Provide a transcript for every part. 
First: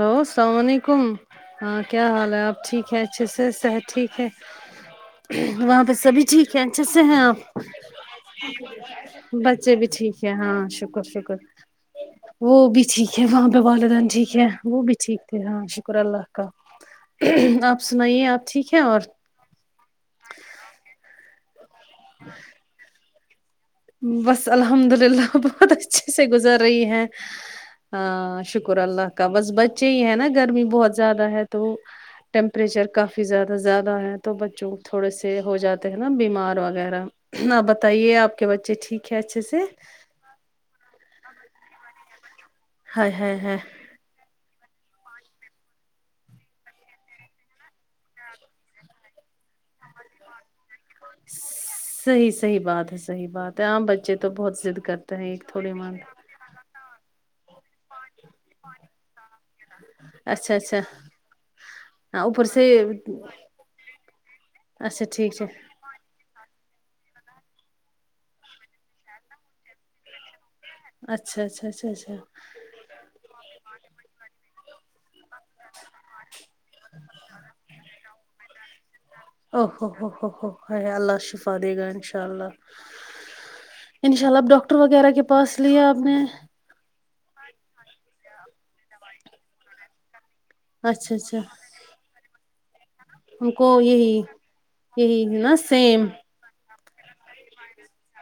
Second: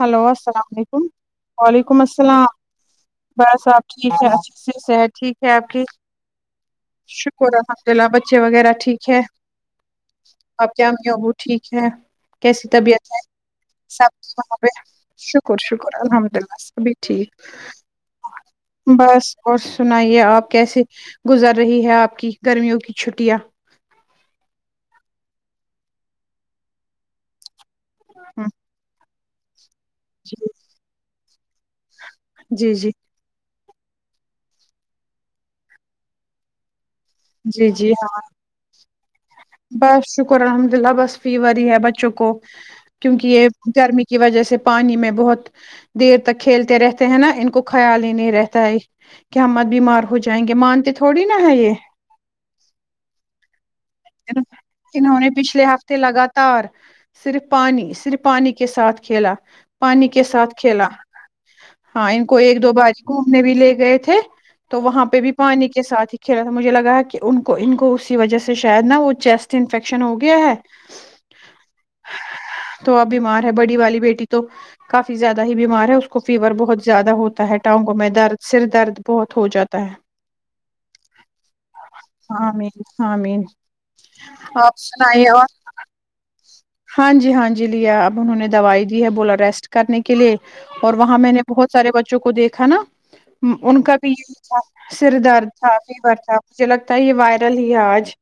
Hello السلام علیکم ہاں وعلیکم کیا حال ہے السلام آپ ٹھیک ہے اچھے سے بس آپ صحت ٹھیک ہے ہیں سے صحت ٹھیک ہے آپ وہاں کی پہ سبھی ٹھیک ہے اچھے سے ہیں آپ شکر الحمد اللہ بچے وغیرہ ٹھیک ہے بچے بھی ٹھیک ہے ہاں آپ کے شکر امی ابو شکر ٹھیک ہے وہ کیسی بھی طبیعت ٹھیک ہے وہاں پہ والدین سب ٹھیک ہے وہ بھی ٹھیک تھے شکر ہاں شکر الحمد کا اللہ سبھی ٹھیک آپ سنائیے آپ ٹھیک ہے بس اور بس اور سنائیے آپ کیسے گزر رہی ہے آپ کی گرمیوں کی چھٹیاں بس الحمد للہ بہت اچھے سے گزر رہی ہے ہاں ہوں، شکر اللہ کا بس بچ جی ہے نا گرمی بہت زیادہ ہے تو جی ٹیمپریچر جی کافی یے زیادہ زیادہ ہے تو بچوں تھوڑے سے ہو جاتے ہیں نا بیمار وغیرہ ہاں جی جی ہاں بتائیے آپ کے بچے ٹھیک ہے اچھے سے بس شکر الحمد اللہ بس فیور ہی ہے بچوں کو ہائے کیونکہ ہائے یہ ہائے گرمی کی وجہ سے پانی میں بہت دیر تک کھیلتے رہتے ہیں نا ان کو خیال ہی نہیں رہتا ہے کہ ہم مت بیمار ہو جائیں گے مانتے تھوڑی نا ہے یہ نہیں صحیح بات ہے صحیح بات ہے عام بچے تو بہت ضد کرتے ہیں ایک تھوڑی من تار صرف پانی صرف پانی کے ساتھ کھیلا پانی کے اچھا ساتھ اچھا کھیلا ہاں ان کو اوپر ایک سے دو باری گھومنے بھی لے گئے تھے تو وہاں اچھا پہ بھی ٹھیک ہے پانی کے ساتھ ہی کھیلا تھا مجھے لگا ہے کہ ان کو ان کو اسی وجہ سے شاید نا وہ چیسٹ انفیکشن ہو گیا ہے اچھا اچھا اچھا اچھا تو اب بیمار ہے بڑی والی بیٹی تو کافی زیادہ ہی بیمار ہے اس کو فیور بہت زیادہ ہوتا ہے ٹانگوں میں درد سر درد بہت ہو او جاتا ہوو ہو ہو ہو ہے اللہ شفا دے گا ان شاء ہے اللہ آمین آمین انشاء اللہ ڈاکٹر آپ وغیرہ کے سنائیے اور پاس لیا آپ نے ہاں جی ہاں جی لیا اب انہوں نے دوائی دی ہے بولا ریسٹ کرنے کے لیے اور اچھا وہاں میں نے اچھا بہت سارے بچوں کو دیکھا نا ہم کو ان کا بھی یہی یہ تھا سر یہی ہے درد نا تھا سیم فیور تھا مجھے لگتا ہے یہ وائرل ہی ہے آج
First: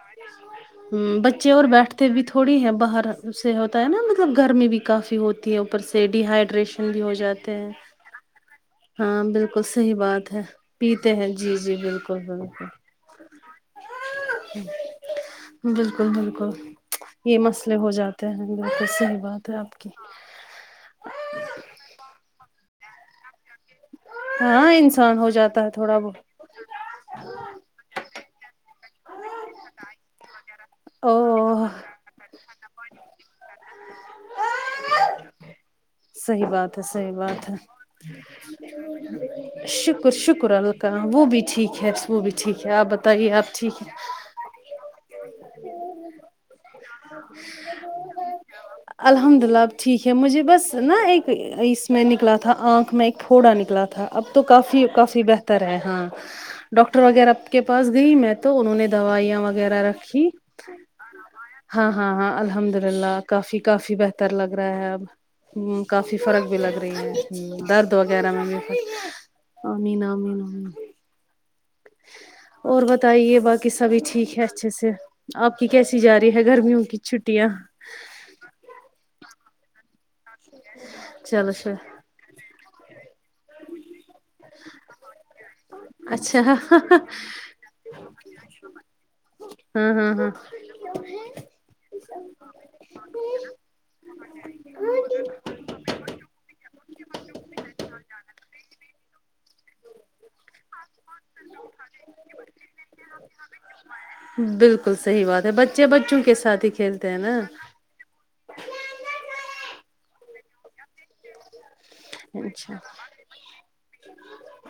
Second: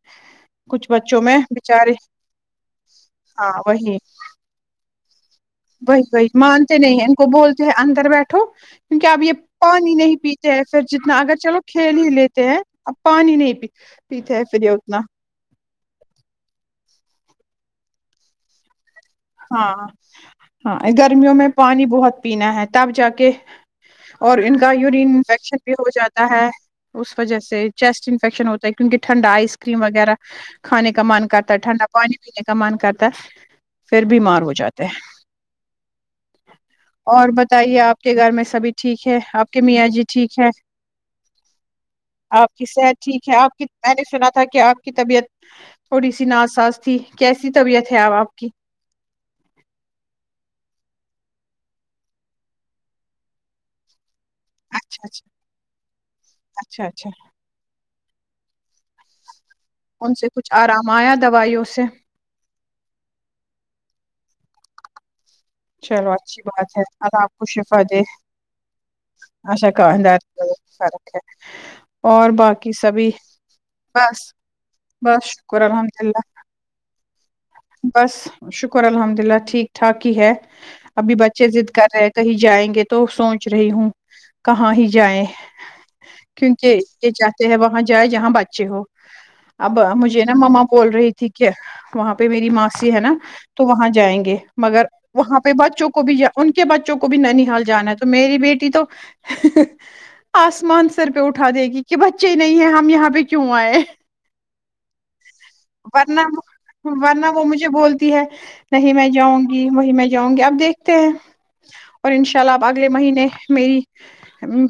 کچھ ہمم بچوں میں بچے اور بچارے بیٹھتے بھی تھوڑی ہیں باہر اس ہاں سے ہوتا ہے وہی نا گرمی بھی کافی ہو ہے اوپر وہی سے ڈی وہی مانتے ہائیڈریشن بھی نہیں ان کو جاتے بولتے ہیں اندر بیٹھو کیونکہ ہاں اب یہ بالکل صحیح پانی نہیں بات ہے پیتے ہیں پھر پیتے جتنا ہیں اگر جی چلو جی کھیل ہی بالکل لیتے ہیں بالکل اب پانی نہیں پیتے ہیں پھر یہ اتنا بالکل بالکل یہ مسئلے ہو جاتے ہیں بالکل صحیح بات ہے ہاں آپ کی ہاں گرمیوں میں پانی بہت پینا ہے تب جا کے اور ان ہاں کا یورین انسان ہو انفیکشن جاتا ہے بھی ہو تھوڑا بہت جاتا ہے اس وجہ سے چیسٹ انفیکشن ہوتا ہے کیونکہ ٹھنڈا آئس کریم وغیرہ کھانے کا من کرتا ہے او ٹھنڈا پانی پینے کا من کرتا ہے پھر بیمار ہو جاتے ہے [inaudible] صحیح بات ہے صحیح اور بات ہے بتائیے آپ کے گھر میں سبھی ٹھیک ہے آپ کے میاں جی شکر ٹھیک شکر ہے اللہ کہاں وہ بھی ٹھیک ہے وہ بھی ٹھیک کی ہے آپ صحت بتائیے ہے آپ کی ٹھیک ہے میں نے سنا تھا کہ آپ کی طبیعت تھوڑی سی ناساز تھی کیسی طبیعت ہے اب آپ کی الحمد للہ اب ٹھیک ہے مجھے بس نا ایک اس میں نکلا تھا آنکھ میں ایک پھوڑا نکلا تھا اب تو کافی اچھا کافی اچھا بہتر ہے ہاں اچھا ڈاکٹر اچھا وغیرہ کے پاس گئی میں تو انہوں نے دوائیاں وغیرہ رکھ ان سے جی کچھ آرام آیا دوائیوں سے ہاں ہاں ہاں الحمد للہ کافی کافی بہتر لگ رہا ہے اب ہوں چلو کافی اچھی فرق بھی لگ بات رہی ہے اللہ آپ درد وغیرہ میں بھی ا شا کا آمین درد آمین آمین فرق ہے اور باقی اور سبھی بتائیے باقی سبھی بس ٹھیک ہے اچھے سے بس آپ شکر کی کیسی الحمد جا للہ رہی ہے یہ گرمیوں کی چھٹیاں بس شکر الحمد اللہ ٹھیک ٹھاک ہی ہے ابھی بچے چلو ضد چلو کر رہے کہیں جائیں گے تو سوچ رہی ہوں کہاں ہی جائے اچھا ہاں کیونکہ یہ چاہتے ہیں وہاں جائے جہاں بچے ہو اب ہاں مجھے ہاں نا مما بول رہی ٹھیک ہے پہ میری ماسی ہے نا تو وہاں جائیں گے مگر وہاں پہ بچوں کو بھی ان کے بچوں کو بھی نانیحال جانا ہے تو میری بیٹی تو آسمان سر پہ اٹھا دے گی کہ بچے نہیں ہے ہم یہاں پہ کیوں آئے بالکل صحیح بات ہے بچے ورنہ بچوں کے ساتھ ہی کھیل ورنہ وہ مجھے بولتی ہے نہیں میں جاؤں گی وہی میں جاؤں گی اب دیکھتے ہیں پر ان شاء اللہ اب اچھا اگلے مہینے میری م۔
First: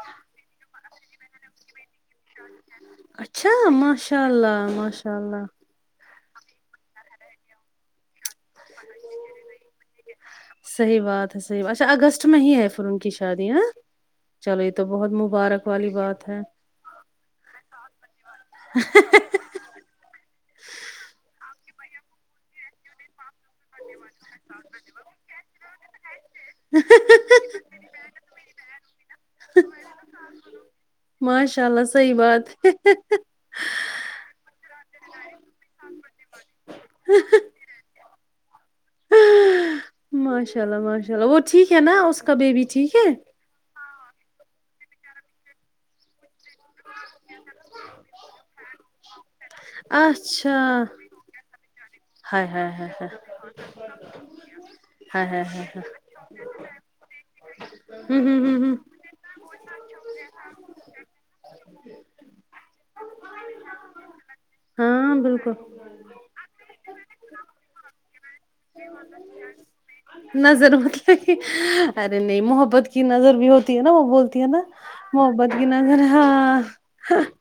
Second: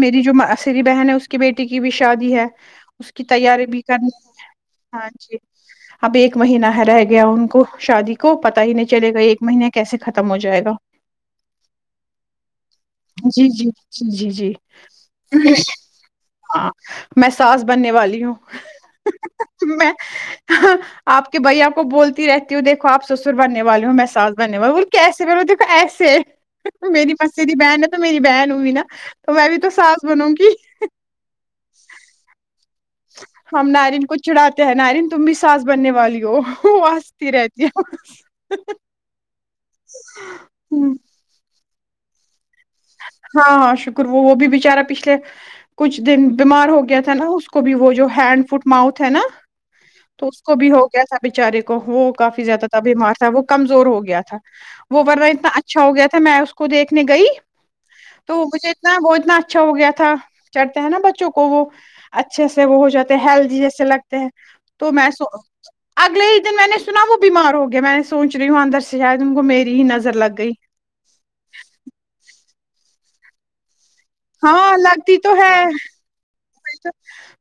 میری جو مسیری بہن ہے اس کی بیٹے کی بھی شادی ہے اس کی اچھا تیاری بھی کرنی ماشاء ہے اللہ ہاں ماشاء جی اللہ اب ایک مہینہ ہے رہ گیا ان کو شادی کو پتا ہی نہیں چلے گا ایک مہینے کیسے ختم ہو جائے گا صحیح بات ہے صحیح بات۔ اچھا اگست میں ہی ہے پھر ان کی جی شادی ہاں جی جی جی جی چلو یہ تو بہت مبارک والی بات ہے ہاں میں ساس بننے والی ہوں ہے۔ ہے۔ ہے۔ میں آپ کے بھیا کو بولتی رہتی ہوں دیکھو آپ سسر بننے والے ہو میں ساس بننے والے وہ بولے کے کیسے میں بولی دیکھو ایسے سے میری مسیری بہن ہے تو میری بہن ہوی نا تو میں بھی تو ساس بنوں گی ماشاء اللہ صحیح بات ہے ہیں۔ ہیں۔ ہم نارین کو چڑھاتے ہیں نارین تم بھی سانس بننے والی ہو وہ ہنستی رہتی ہے ہی ہی ہی ماشاء اللہ ماشاء اللہ وہ ٹھیک ہے نا اس کا بیبی ٹھیک ہے ہاں ہاں شکر وہ وہ بھی بچارا پچھلے کچھ دن بیمار ہو گیا تو نا اس کو بھی وہ جو ہینڈ فٹ ماؤتھ ہے نا تو اس کو اچھا بھی ہو گیا تھا بچارے کو ہوں کافی ہائے زیادہ ہائے تھا ہائے ہائے بیمار تھا وہ کمزور ہو گیا تھا وہ ورنہ ہائے ہائے اتنا ہائے اچھا ہائے۔ ہو گیا تھا میں اس کو دیکھنے گئی ہوں تو ہوں ہوں مجھے ہوں اتنا وہ اتنا اچھا ہو گیا تھا چڑھتے ہیں نا بچوں کو وہ جیسے وہ ہو جاتے ہیلدی جیسے لگتے ہیں تو میں ہاں سو بالکل اگلے ہی دن میں نے سنا وہ بیمار ہو گیا میں نے سوچ رہی ہوں اندر سے شاید انکو میری ہی نظر لگ گئی نظر مطلب ارے نہیں محبت کی نظر بھی ہوتی ہے نا وہ تی نا ہاں لگتی تو ہے محبت کی نظر ہاں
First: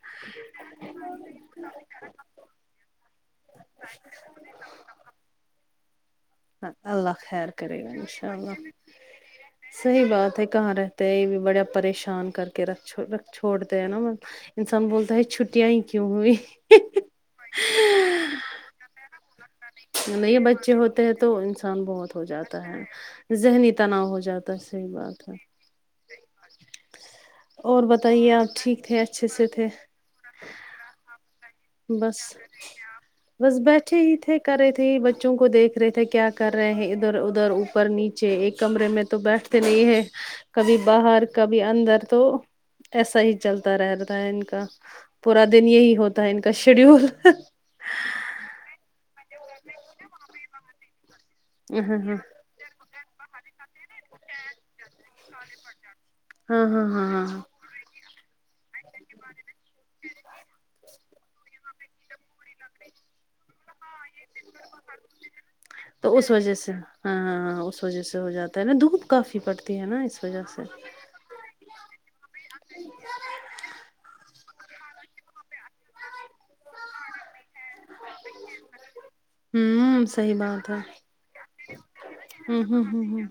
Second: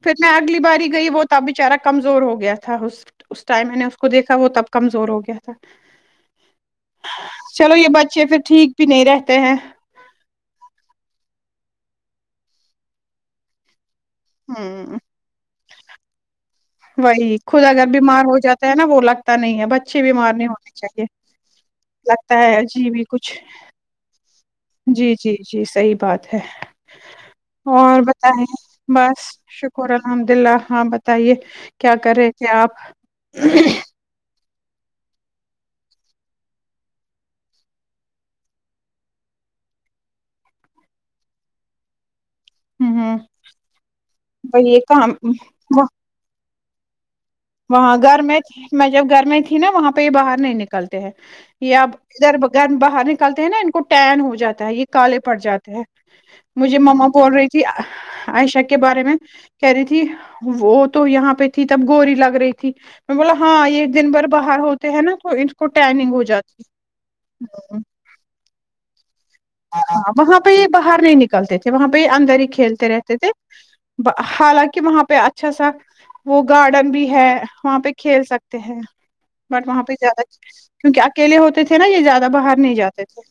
پھر میں اگلی باری گئی وہ تب بچارہ کمزور ہو گیا تھا اس ٹائم میں نے اس کو دیکھا وہ تب کمزور ہو گیا تھا اللہ خیر چلو کرے یہ گا بچے انشاء پھر اللہ ٹھیک بھی نہیں رہتے ہیں صحیح بات ہے کہاں رہتے ہیں یہ بھی بڑا پریشان کر کے رکھ رکھ چھوڑتے ہیں نا ب انسان ہوں بولتا ہے چھٹیاں ہی کیوں ہوئی وہی خود اگر بیمار ہو جا تا ہے نا بولا پ نہیں ہے بچے بیمار یہ نہیں ہونے بچے ہوتے چاہیے ہیں تو انسان بہت ہو لگتا ہے جاتا عجیب ہی کچھ ہے ذہنی تناؤ ہو جاتا ہے صحیح جی بات ہے جی جی صحیح بات ہے اور بتائیے بتاے آپ ٹھیک تھے بس اچھے سے تھے شکر الحمد اللہ ہاں بتائیے کیا کر رہے تھے آپ اچھے ہی تھے کر رہے تھے بچوں کو دیکھ رہے تھے کیا کر رہے ہیں ادھر ادھر اوپر نیچے ایک کمرے میں تو بیٹھتے نہیں ہے کبھی باہر کبھی اندر تو ہوں ایسا ہی چلتا رہتا ہے ان کا بھائی یہ کام پورا دن وہ- یہی ہو تا ان کا شیڈیول وہاں گھر میں میں جب گھر میں تھی نا وہاں پہ یہ باہر نہیں نکلتے ہیں یا اب ہاں ہاں ہاں ادھر گھر باہر نکلتے ہیں نا ان کو ٹین ہو جاتا ہے یہ کالے پڑ جاتے ہیں ہاں مجھے ہاں ہاں مما ہاں بول ہاں رہی عائشہ کے بارے میں کہہ رہی تھی وہ تو یہاں پہ تھی تب گوری لگ رہی تھی میں بولا ہاں یہ دن بھر باہر ہو ہوتے ہیں نا تو ان کو تو ٹیننگ اس وجہ جاتی سے ہاں ہے۔ اس وجہ سے ہو جاتا ہے نا دھوپ کافی پڑ ہاں وہاں پہ باہر نہیں نکلتے تھے وہاں پہ یہ اندر ہی کھیلتے رہتے تھے حالانکہ وہاں پہ اچھا سا وہ گارڈن بھی ہے وہاں پہ کھیل سکتے ہیں بٹ وہاں پہ ہوں زیادہ صحیح بات ہے کیونکہ اکیلے ہوتے تھے نا یہ زیادہ باہر ہوں نہیں ہوں ہوں جاتے تھے ہوں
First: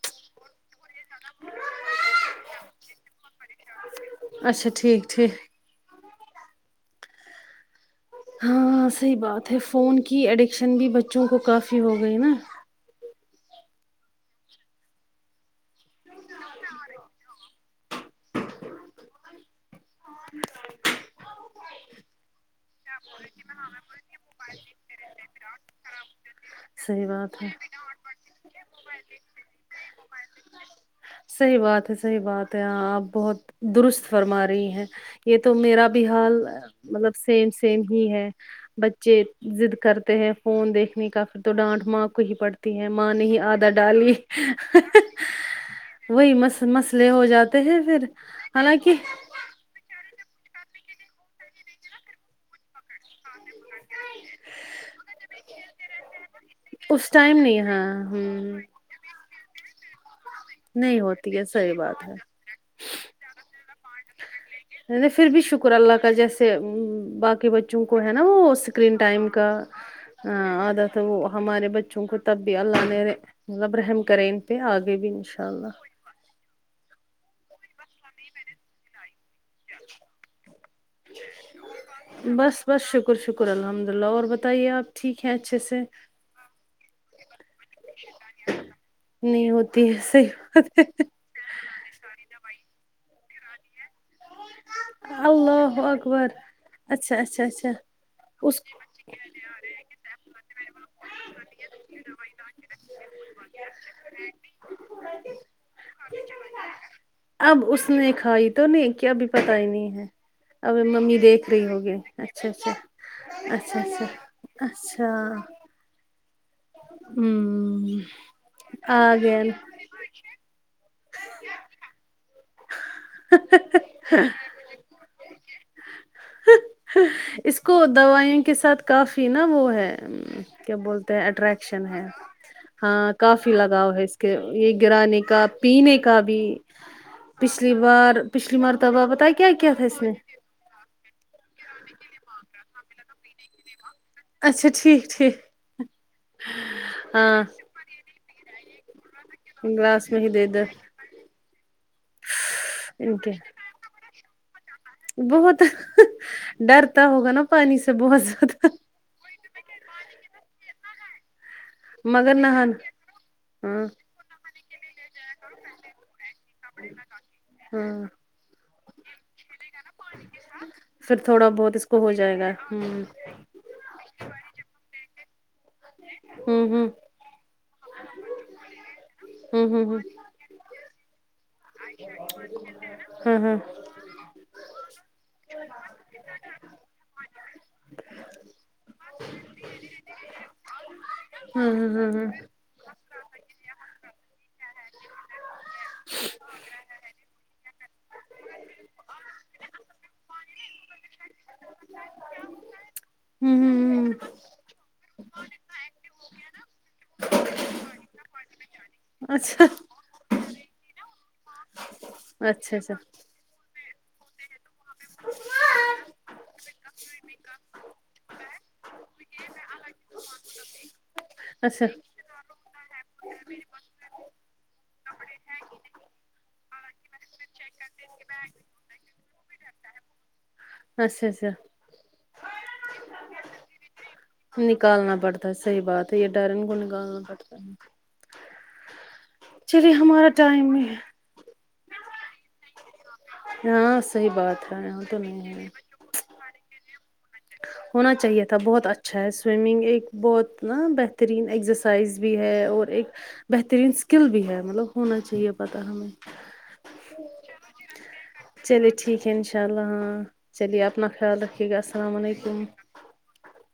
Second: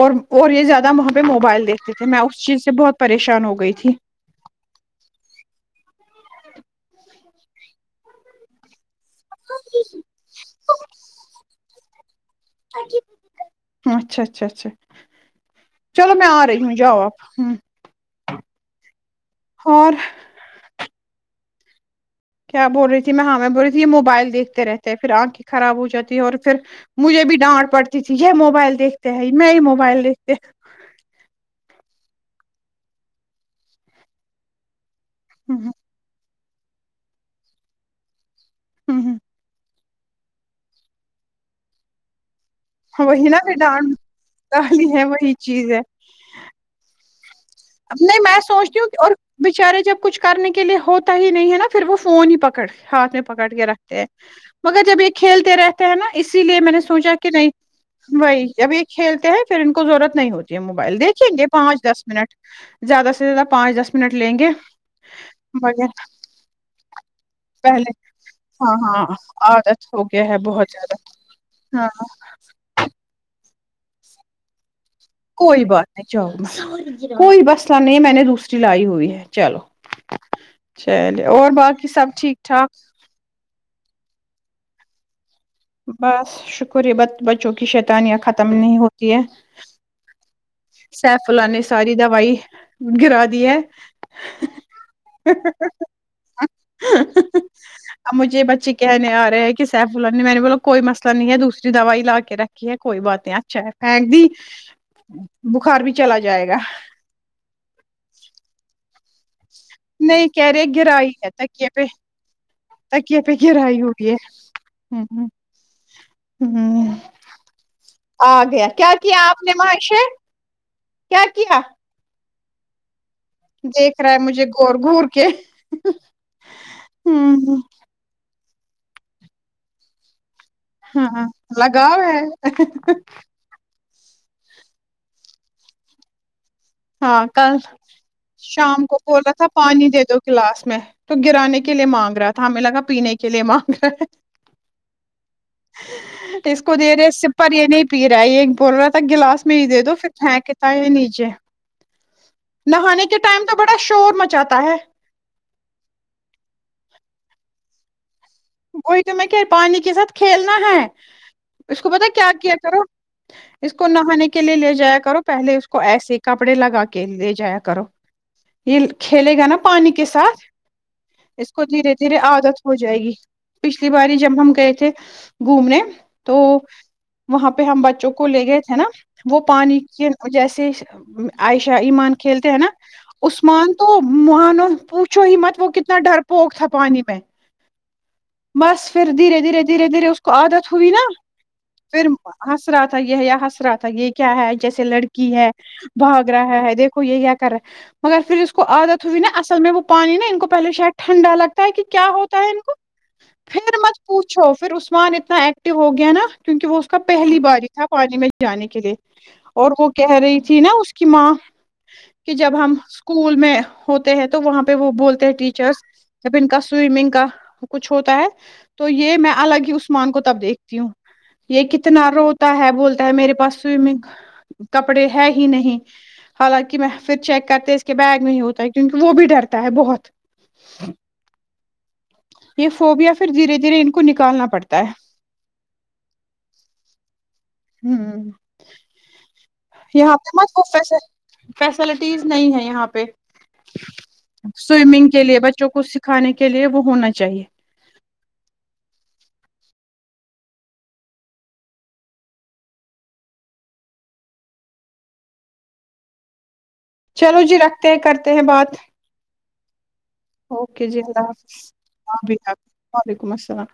اور اور یہ زیادہ وہاں پہ موبائل دیکھتے تھے میں اس چیز سے بہت پریشان ہو گئی تھی اچھا ٹھیک ٹھیک ہاں صحیح بات ہے فون کی ایڈکشن بھی بچوں کو کافی ہو گئی نا اچھا اچھا اچھا چلو میں آ رہی ہوں جاؤ ہمم اور کیا بول رہی تھی میں ہاں میں میں بول رہی تھی یہ موبائل دیکھتے ہیں پھر آنکھیں خراب ہو جاتی ہے اور پھر صحیح مجھے بھی بات ہے ڈانٹ پڑتی تھی یہ موبائل دیکھتے ہیں میں ہی موبائل دیکھتے صحیح بات ہے صحیح بات ہے ہاں آپ بہت درست فرما رہی ہیں یہ تو ہ میرا بھی حال مطلب سیم سیم ہی ہے بچے ہ ضد کرتے ہیں فون دیکھنے کا پھر تو ڈانٹ ماں کو ہی پڑ تی ہیں ماں نے وہی نا ہی پھر آدھا ڈانٹ ڈالی گالی ہے وہی چیز ہے وہی مس مسئلے ہو جات ہیں اب پھر نہیں میں سوچتی ہوں حالانکہ کہ، اور بچارے جب کچھ کرنے کے لیے ہوتا ہی نہیں ہے نا پھر وہ فون ہی پکڑ ہاتھ میں پکڑ کے رکھتے ہیں مگر جب یہ کھیلتے رہتے ہیں نا اسی لیے میں نے اس سوچا کہ ٹائم نہیں ہاں ہ وہی ابھی کھیلتے ہیں پھر ان کو ضرورت نہیں ہوتی ہے نہیں موبائل دیکھیں ہوتی ہے گے صحیح پانچ دس بات ہے منٹ زیادہ سے زیادہ پانچ دس منٹ لیں گے پھر بھی شکر مگر اللہ کا جیسے ام باقی بچوں پہلے کو ہے نا وہ ہاں اسکرین ہاں ٹائم کا عادت ہو گیا ہے ہاں بہت زیادہ عادت ہے وہ ہمارے ہاں بچوں کو تب پے اللہ نے مطلب رحم کرے ان پہ آگے بھی انشاء کوئی بات اللہ نہیں جاو بس کوئی مسلہ نہیں میں نے دوسری لائی ہوئی ہے چلو چلے اور باقی سب ٹھیک بس ٹھاک بس شکر شکر الحمد للہ اور بتائیے آپ ٹھیک ہے اچھے سے بس شکر ہے ب بچوں کی شیطانیاں ختم نہیں ہوتی ہے تھی سی سیفاللہ نے ساری دوائی گرا دی ہے اللہ اکبر اچھا اچھا اچھا اب مجھے یہ اس بچے کہنے آ رہے ہیں کہ سیفاللہ میں نے بولاو کوئی مسئلہ نہیں ہے دوسری دوائی لا کے رکھ کی ہے کوئی بات نہیں اچھا ہے پھینک دی بخار بھی چلا جائے گا اب اس نے کھائی تو نہیں کیا ابی پتا ہی نہیں ہے کہہ رہے ابھی ممی دیکھ رہی ہوگی اچھا اچھا تکیہ پے گرائی اچھا ہوگی اچھا یہ اچھا ہوں ہوں آ گیا کیا آ کیا آپ گیا نے مہاشے کیا کیا دیکھ رہا ہے مجھے گور گھور کے اس ہوں کو دوائیوں کے ساتھ کافی نا وہ ہے وں کیا بولتے ہیں ہاں اٹریکشن لگاؤ ہے ہے ہاں کا فی لگاؤ ہے اس کے یہ گرانے کا پینے کا بھی ہاں کل پچھلی بار پچھلی شام کو مرتبہ بول پتا رہا ہے تھا کیا کیا پانی اس دے نے دو گلاس میں تو گرانے کے لیے مانگ رہا تھا ہمیں لگا پینے کے لیے مانگ رہا ہے اچھا ٹھیک ٹھیک اس کو دے رہے ہاں سپر یہ نہیں پی رہا ہے یہ بول رہا گلاس می ہی دے دو پھر گلاس میں ہی دے دو پھیکتا ہے یہ نیچے نہانے کے ٹائم تو بڑا شور مچاتا ہے بہت ڈرتا ہوگا نا پانی سے بہت زیادہ کوئی تو میں کہہ پانی کے ساتھ کھیلنا ہے اس کو پتا کیا مگر کیا کرو نہانا اس ہاں کو نہانے کے لیے لے جایا کرو پہلے اس کو ایسے کپڑے لگا کے لے جایا کرو ہاں یہ کھیلے گا نا پانی کے ساتھ پھر تھوڑا اس کو بہت دھیرے ہو دھیرے جائے گا عادت ہو ہ جائے گی پچھلی باری جب ہم گئے تھے گھومنے تو ہ ہ وہاں پہ ہم بچوں کو لے گئے تھے نا وہ ہ پانی ہ ہ کے جیسے عائشہ ایمان کھیلتے ہیں نا ہاں ہاں عثمان تو مانو پوچھو ہی مت وہ کتنا ڈر پوک تھا پانی میں بس پھر دھیرے دھیرے دھیرے دھیرے اس کو عادت ہوئی نا ہاں ہاں پھر ہاں ہنس رہا تھا یہ یا ہنس رہا تھا یہ کیا ہے جیسے لڑکی ہے بھاگ رہا ہے ہے دیکھو یہ کیا کر رہا ہے مگر پھر اس کو عادت ہوئی نا اصل میں وہ پانی نا ان کو پہلے شاید ٹھنڈا لگتا ہے کہ کیا ہوتا ہے ان کو ہاں پھر ہوں مت ہوں پوچھو پھر اس عثمان اتنا ایکٹو ہو گیا نا کیونکہ وہ اس کا پہلی باری تھا پانی میں جانے کے لیے اچھا اور وہ کہہ رہی تھی نا اس کی ماں کہ جب ہم اچھا اچھا اسکو اسکول میں ہوتے ہیں تو وہاں پہ وہ بولتے ہیں ٹیچرس جب ان کا سوئمنگ کا کچھ ہوتا ہے تو یہ میں الگ ہی عثمان کو تب دیکھتی ہوں یہ اچھا کتنا روتا ہے بولتا ہے میرے پاس سویمنگ کپڑے ہے ہی نہیں حالانکہ میں پھر چیک کرتے اس کے بیگ میں ہی ہوتا ہے کیونکہ وہ بھی ڈرتا ہے بہت اچھا اچھا یہ فوبیا پھر دھیرے دھیرے ان کو نکالنا پڑتا ہے نکالنا پڑتا ہے صحیح بات ہے یہ ڈر ان کو نکالنا پڑتا ہے ہوں چلیے یہاں ہمارا پے ٹائم بھی [unintelligible] فیسلٹیز نہیں ہے یہاں پہ ہاں صحیح بات ہے وہ تو نہیں ہے کھانے کے لیے وہ ہونا چاہیے ہونا چاہیے تھا بہت اچھا ہے سوئمنگ ایک بہت نا بہترین ایکزر سائز بھی ہے اور ایک بہترین اسکل بھی ہے مطلب ہونا چاہیے پتہ ہمیں چلو جی رکھتے ہیں کرتے ہیں بات چلیے ٹھیک ہے ان شاء اللہ اں اوکے جی اللہ حافظ مبیکم علیکم وعلیکم السلام